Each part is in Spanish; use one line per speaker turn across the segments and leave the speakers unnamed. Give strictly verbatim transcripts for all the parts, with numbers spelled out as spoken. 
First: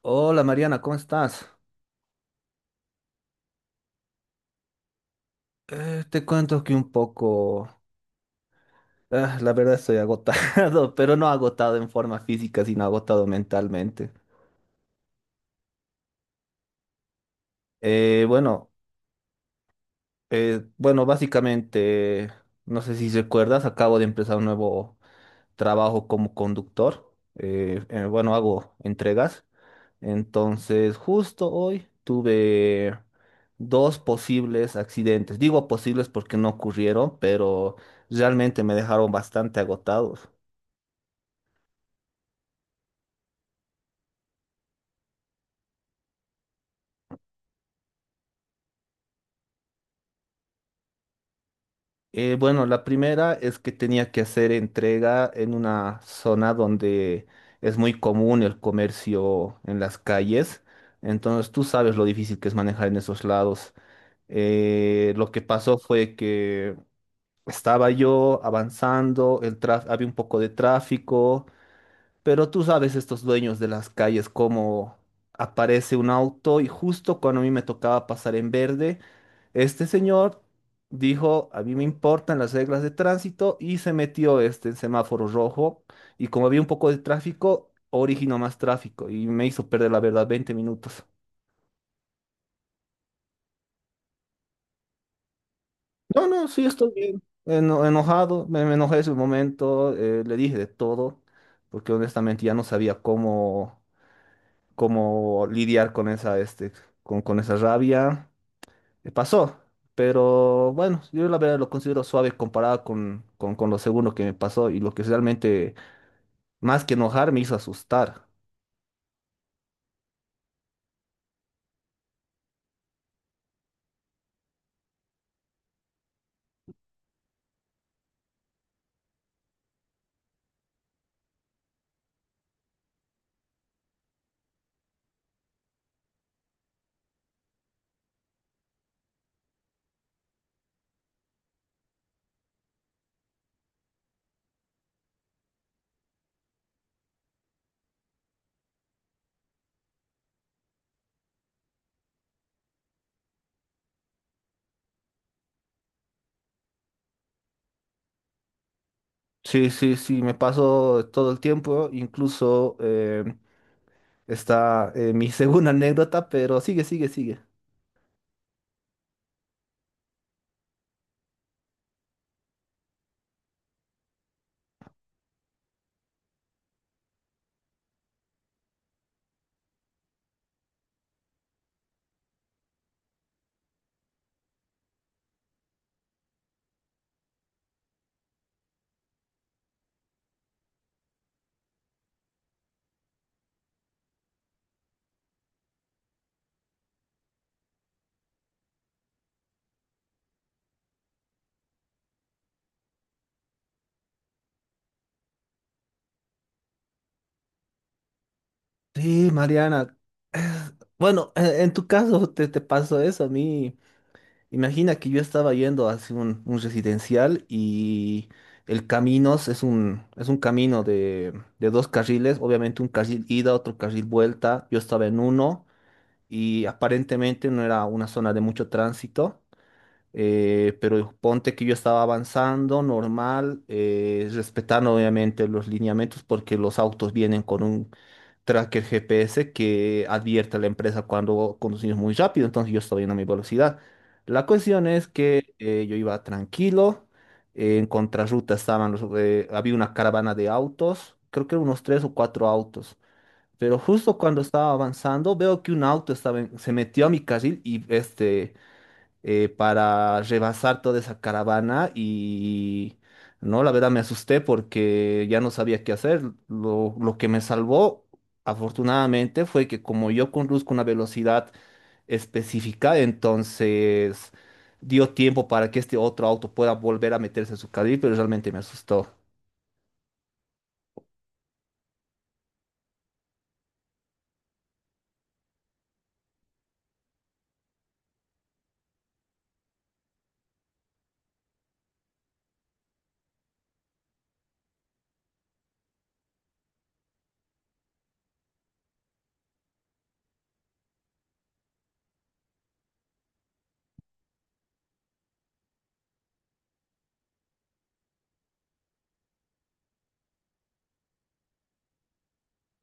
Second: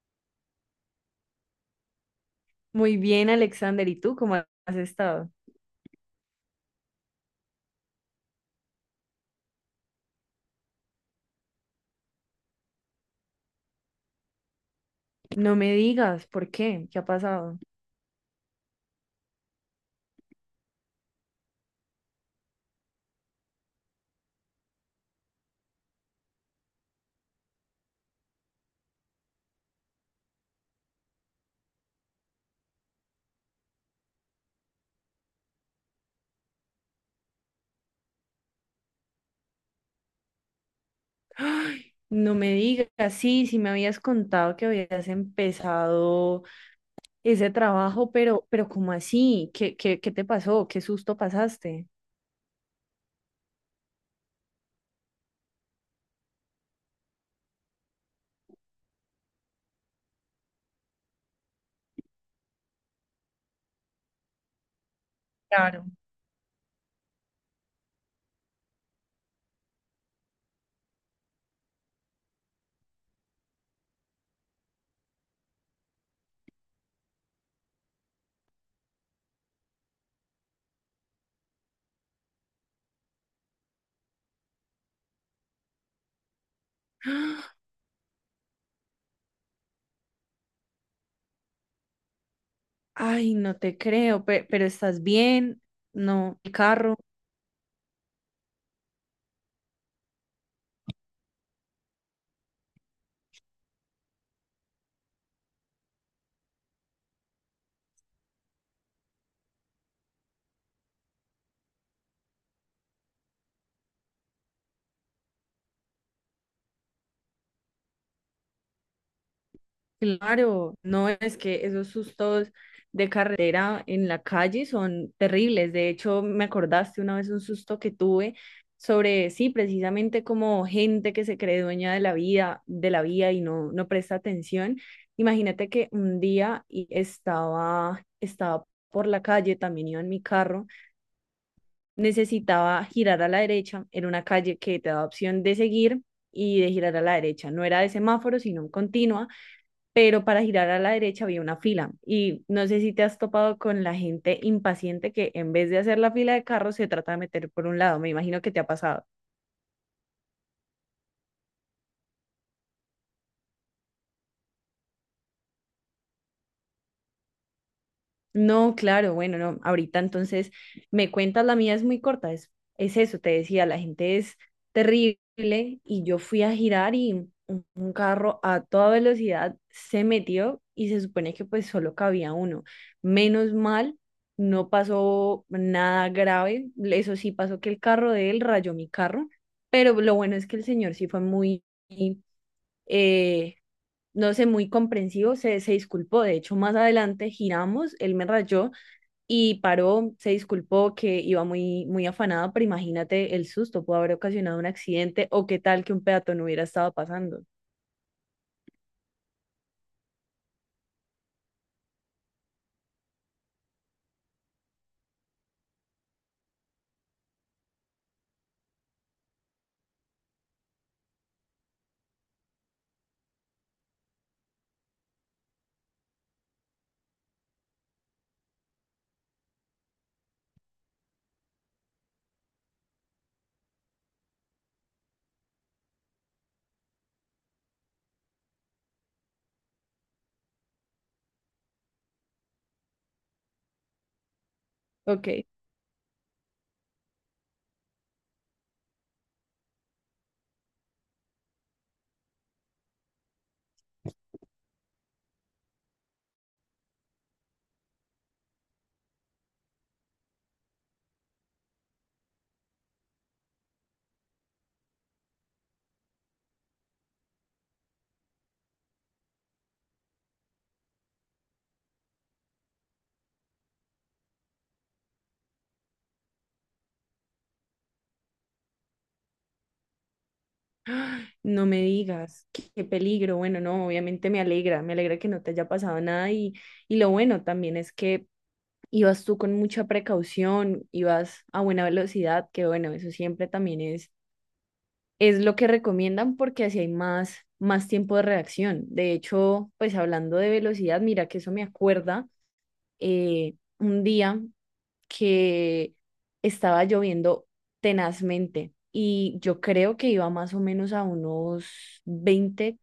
Hola Mariana, ¿cómo estás?
Muy bien, Alexander. ¿Y tú cómo has estado?
Eh, te cuento que un poco, ah, la verdad estoy agotado, pero no agotado en forma física, sino agotado mentalmente.
No me digas, ¿por qué? ¿Qué ha pasado?
Eh, bueno, eh, bueno, básicamente, no sé si recuerdas, acabo de empezar un nuevo trabajo como conductor. Eh, eh, bueno, hago entregas. Entonces, justo hoy tuve dos posibles accidentes. Digo posibles porque no ocurrieron, pero realmente me dejaron bastante agotados.
No me digas, sí, sí me habías contado que habías empezado ese trabajo, pero, pero ¿cómo así? ¿Qué, qué, qué te pasó? ¿Qué susto pasaste?
Eh, bueno, la primera es que tenía que hacer entrega en una zona donde es muy común el comercio en las calles. Entonces, tú sabes lo difícil que es manejar en esos lados. Eh, lo que pasó
Claro.
fue que estaba yo avanzando. El traf- había un poco de tráfico. Pero tú sabes estos dueños de las calles, cómo aparece un auto y justo cuando a mí me tocaba pasar en verde, este señor dijo, a mí me importan las reglas de tránsito, y se metió este en semáforo rojo. Y como había un poco de tráfico, originó más tráfico y me hizo perder, la verdad, 20 minutos.
Ay, no te creo, pe- pero, estás bien,
No,
no,
no,
el
sí estoy
carro.
bien. Eno- enojado, me, me enojé ese momento. Eh, le dije de todo, porque honestamente ya no sabía cómo cómo lidiar con esa, este, con, con esa rabia. Eh, Pasó, pero bueno, yo la verdad lo considero suave comparado con, con, con lo segundo que me pasó y lo que realmente, más que enojar, me hizo asustar.
Claro, no es que esos sustos de carretera en la calle son terribles. De hecho, me acordaste una vez un susto que tuve sobre, sí, precisamente como gente que se cree dueña de la vida, de la vía y no, no presta atención. Imagínate que un día y estaba, estaba por la calle, también iba en mi carro, necesitaba girar a la derecha, era una calle que te da opción de seguir y de girar a la derecha. No era de semáforo, sino en continua, pero para girar a la derecha había una fila y no sé si te has topado con la gente impaciente que, en vez de hacer la fila de carros, se trata de meter por un lado. Me imagino que te ha pasado.
Sí, sí, sí, me pasó todo el tiempo. Incluso eh, está eh, mi segunda anécdota, pero sigue, sigue, sigue.
No, claro, bueno, no, ahorita entonces me cuentas. La mía es muy corta, es, es eso, te decía, la gente es terrible. Y yo fui a girar y un, un carro a toda velocidad se metió, y se supone que pues solo cabía uno. Menos mal, no pasó nada grave. Eso sí, pasó que el carro de él rayó mi carro, pero lo bueno es que el señor sí fue muy... eh, no sé, muy comprensivo, se, se disculpó. De hecho, más adelante giramos, él me rayó y paró, se disculpó que iba muy, muy afanada, pero imagínate el susto. Pudo haber ocasionado un accidente, o qué tal que un peatón no hubiera estado pasando.
Sí, Mariana. Bueno, en, en tu caso te, te pasó eso. A mí, imagina que yo estaba yendo hacia un, un residencial, y el camino es un, es un camino de, de dos carriles, obviamente un carril ida, otro carril vuelta. Yo estaba en uno y aparentemente no era una zona de mucho tránsito. Eh, pero ponte que yo estaba avanzando normal, eh, respetando obviamente los lineamientos, porque los autos vienen con un tracker G P S que advierte a la empresa cuando conducimos muy rápido. Entonces yo estaba yendo a mi velocidad. La cuestión es
Ok,
que eh, yo iba tranquilo. Eh, en contrarruta estaban los, eh, había una caravana de autos, creo que unos tres o cuatro autos. Pero justo cuando estaba avanzando, veo que un auto estaba en- se metió a mi carril, y este eh, para rebasar toda esa caravana. Y no, la verdad me asusté, porque ya no sabía qué hacer. Lo, lo que me salvó, afortunadamente, fue que como yo conduzco una velocidad específica, entonces dio tiempo para que este otro auto pueda volver a meterse en su carril. Pero realmente me asustó.
no me digas, qué, qué peligro. Bueno, no, obviamente me alegra, me alegra que no te haya pasado nada. Y y lo bueno también es que ibas tú con mucha precaución, ibas a buena velocidad, que bueno, eso siempre también es, es lo que recomiendan, porque así hay más, más tiempo de reacción. De hecho, pues hablando de velocidad, mira que eso me acuerda eh, un día que estaba lloviendo tenazmente, y yo creo que iba más o menos a unos veinte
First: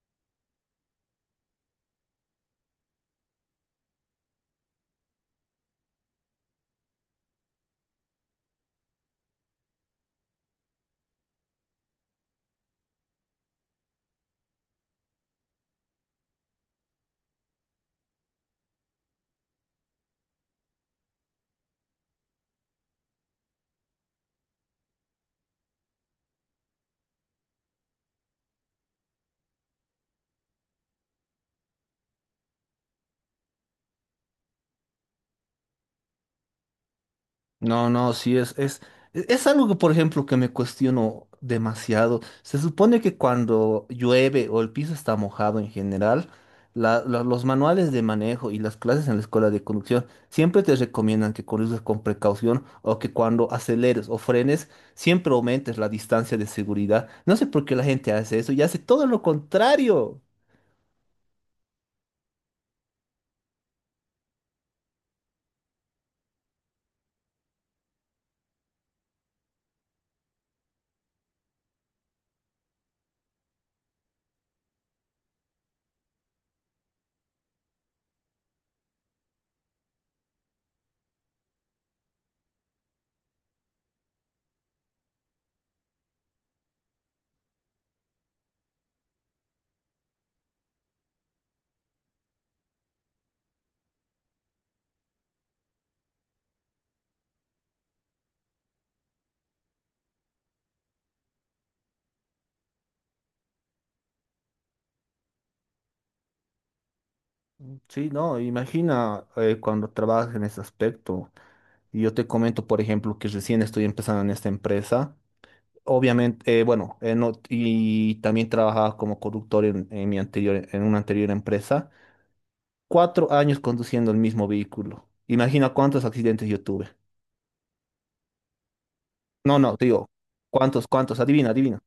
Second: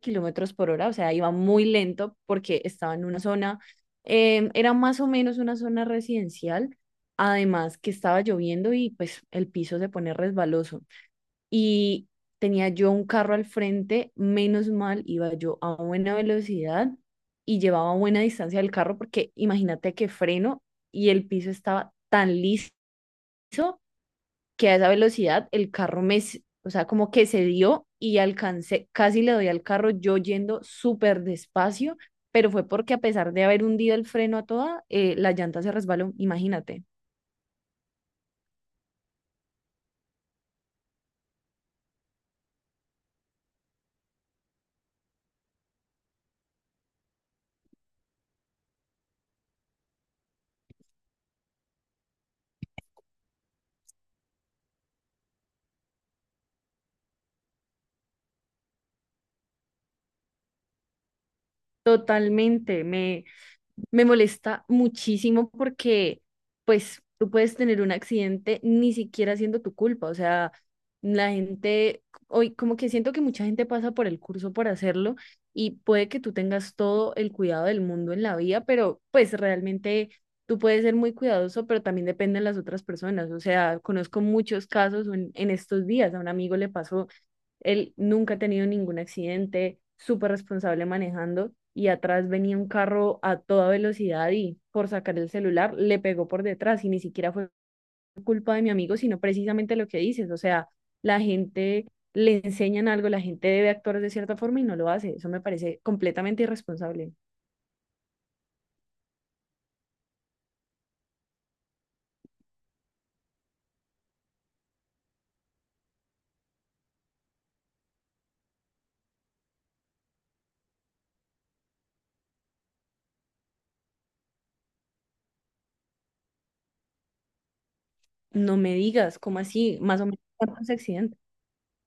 kilómetros por hora, O sea, iba muy lento porque estaba en una zona, em, era más o menos una zona residencial, además que estaba lloviendo y pues el piso se pone resbaloso. Y tenía yo un carro al frente, menos mal, iba yo a buena velocidad y llevaba buena distancia del carro, porque imagínate que freno y el piso estaba tan liso que a esa velocidad el carro me, s- o sea, como que se dio y alcancé, casi le doy al carro yo yendo súper despacio, pero fue porque, a pesar de haber hundido el freno a toda, eh, la llanta se resbaló. Imagínate.
No, no, sí, es, es, es algo que, por ejemplo, que me cuestiono demasiado. Se supone que cuando llueve o el piso está mojado en general, la- la- los manuales de manejo y las clases en la escuela de conducción siempre te recomiendan que conduzcas con precaución, o que cuando aceleres o frenes, siempre aumentes la distancia de seguridad. No sé por qué la gente hace eso y hace todo lo contrario.
Totalmente, me, me molesta muchísimo porque, pues, tú puedes tener un accidente ni siquiera siendo tu culpa. O sea, la gente, hoy como que siento que mucha gente pasa por el curso por hacerlo, y puede que tú tengas todo el cuidado del mundo en la vía, pero pues realmente tú puedes ser muy cuidadoso, pero también depende de las otras personas. O sea, conozco muchos casos en, en, estos días. A un amigo le pasó, él nunca ha tenido ningún accidente, súper responsable manejando, y atrás venía un carro a toda velocidad y, por sacar el celular, le pegó por detrás. Y ni siquiera fue culpa de mi amigo, sino precisamente lo que dices. O sea, la gente, le enseñan algo, la gente debe actuar de cierta forma y no lo hace. Eso me parece completamente irresponsable.
Sí, no, imagina eh, cuando trabajas en ese aspecto. Y yo te comento, por ejemplo, que recién estoy empezando en esta empresa. Obviamente, eh, bueno, eh, no- y también trabajaba como conductor en, en mi anterior, en una anterior empresa. Cuatro años conduciendo el mismo vehículo. Imagina cuántos accidentes yo tuve.
No me digas, ¿cómo
No, no,
así?
te
Más o
digo,
menos, ¿cuántos
cuántos, cuántos,
accidentes?
adivina, adivina.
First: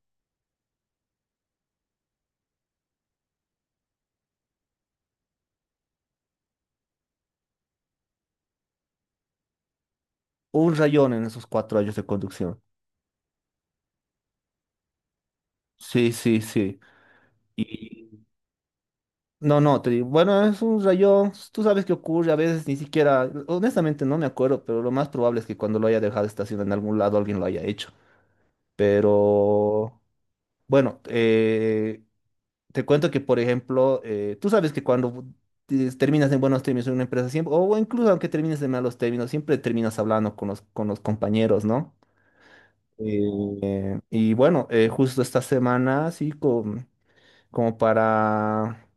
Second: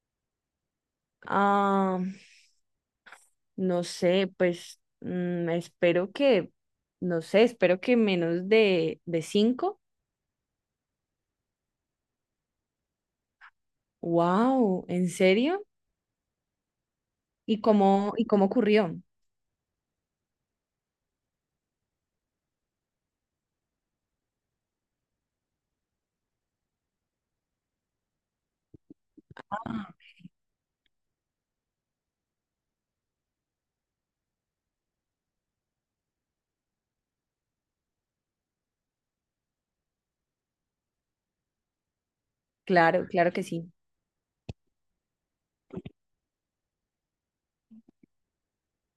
Ah, no sé, pues mm, espero que, no sé, espero que menos de, de cinco.
Un rayón en esos cuatro años de conducción.
Wow, ¿en serio?
Sí, sí, sí.
¿Y
Y
cómo, y cómo ocurrió?
no, no, te digo, bueno, es un rayón. Tú sabes qué ocurre, a veces ni siquiera, honestamente, no me acuerdo, pero lo más probable es que cuando lo haya dejado estacionado en algún lado alguien lo haya hecho.
Ah.
Pero bueno, eh, te cuento que, por ejemplo, eh, tú sabes que cuando te- terminas en buenos términos en una empresa siempre, o incluso aunque termines en malos términos, siempre terminas hablando con los, con los compañeros, ¿no?
Claro, claro que sí.
Eh, y bueno, eh, justo esta semana, sí, con- como para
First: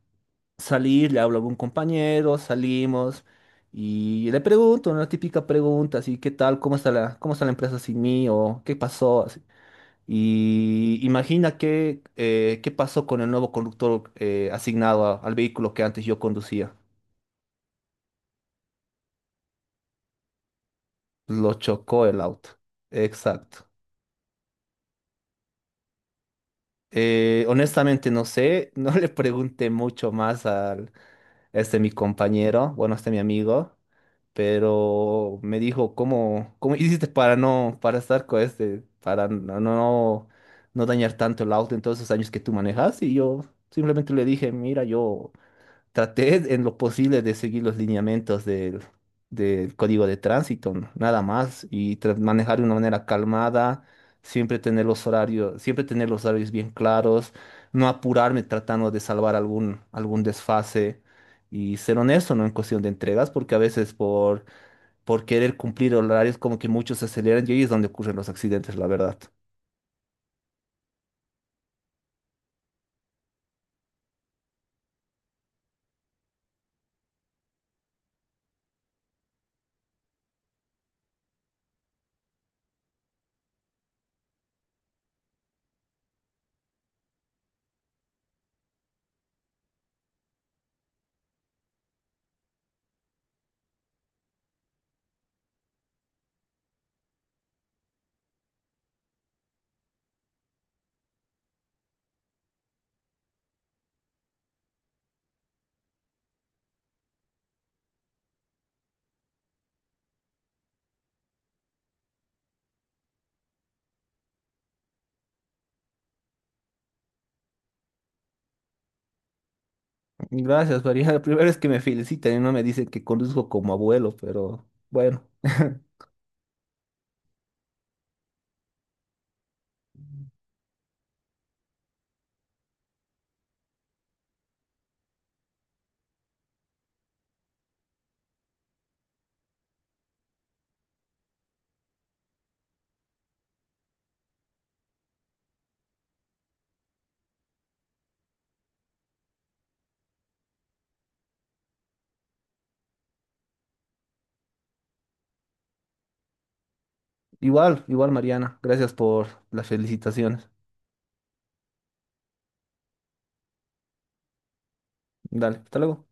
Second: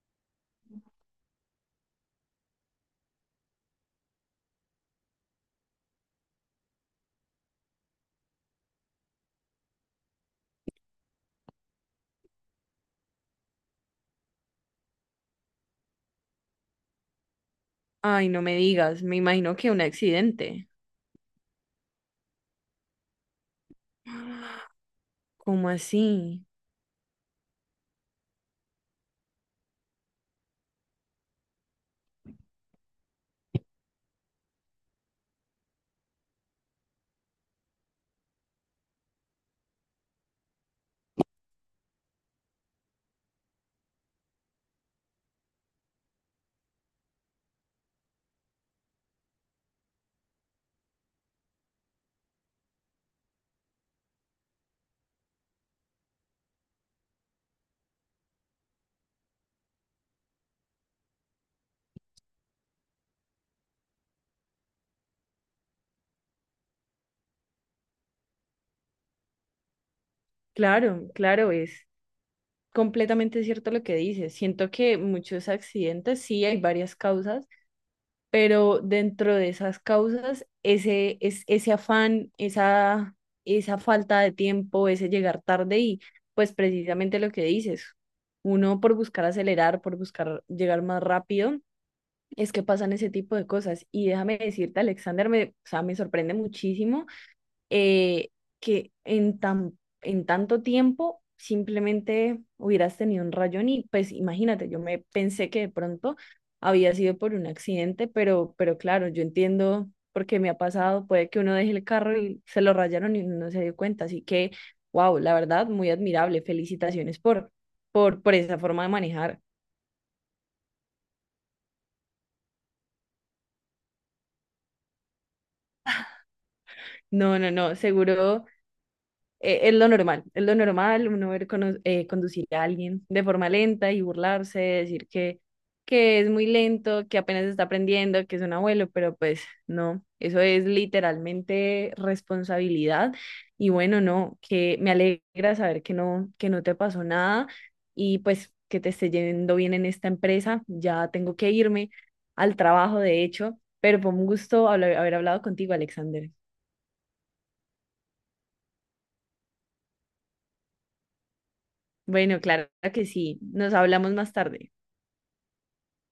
salir, le hablo a algún compañero, salimos y le pregunto una típica pregunta, así: ¿qué tal? ¿Cómo está la, cómo está la empresa sin mí? ¿O qué pasó? Así. Y imagina qué, eh, qué pasó con el nuevo conductor eh, asignado a- al vehículo que antes yo conducía.
Ay, no me digas, me imagino que un accidente.
Lo chocó el auto. Exacto.
¿Cómo así?
Eh, honestamente no sé, no le pregunté mucho más al, a este mi compañero, bueno, a este mi amigo. Pero me dijo, ¿cómo, cómo hiciste para no, para estar con este, para no, no, no dañar tanto el auto en todos esos años que tú manejas? Y yo simplemente le dije, mira, yo traté en lo posible de seguir los lineamientos del, del código de tránsito, n- nada más. Y tra- manejar de una manera calmada, siempre tener los horarios, siempre tener los horarios bien claros, no apurarme tratando de salvar algún, algún desfase. Y ser honesto, ¿no? En cuestión de entregas, porque a veces por, por, querer cumplir horarios, como que muchos se aceleran, y ahí es donde ocurren los accidentes, la verdad.
Claro, claro, es completamente cierto lo que dices. Siento que muchos accidentes, sí, hay varias causas, pero dentro de esas causas, ese, es, ese afán, esa, esa falta de tiempo, ese llegar tarde. Y pues, precisamente lo que dices, uno por buscar acelerar, por buscar llegar más rápido, es que pasan ese tipo de cosas. Y déjame decirte, Alexander, me, o sea, me sorprende muchísimo eh, que en tan, en tanto tiempo simplemente hubieras tenido un rayón. Y pues imagínate, yo me pensé que de pronto había sido por un accidente, pero, pero, claro, yo entiendo porque me ha pasado, puede que uno deje el carro y se lo rayaron y uno no se dio cuenta. Así que, wow, la verdad, muy admirable, felicitaciones por, por, por, esa forma de manejar.
Gracias, María. La primera vez que me felicitan y no me dicen que conduzco como abuelo, pero bueno.
No, no, no, seguro. Eh, es lo normal, es lo normal uno ver cono- eh, conducir a alguien de forma lenta y burlarse, decir que, que, es muy lento, que apenas está aprendiendo, que es un abuelo, pero pues no, eso es literalmente responsabilidad. Y bueno, no, que me alegra saber que no, que no te pasó nada, y pues que te esté yendo bien en esta empresa. Ya tengo que irme al trabajo, de hecho, pero fue un gusto habla- haber hablado contigo, Alexander.
Igual, igual, Mariana, gracias por las felicitaciones.
Bueno, claro que sí. Nos hablamos más tarde.
Dale, hasta luego.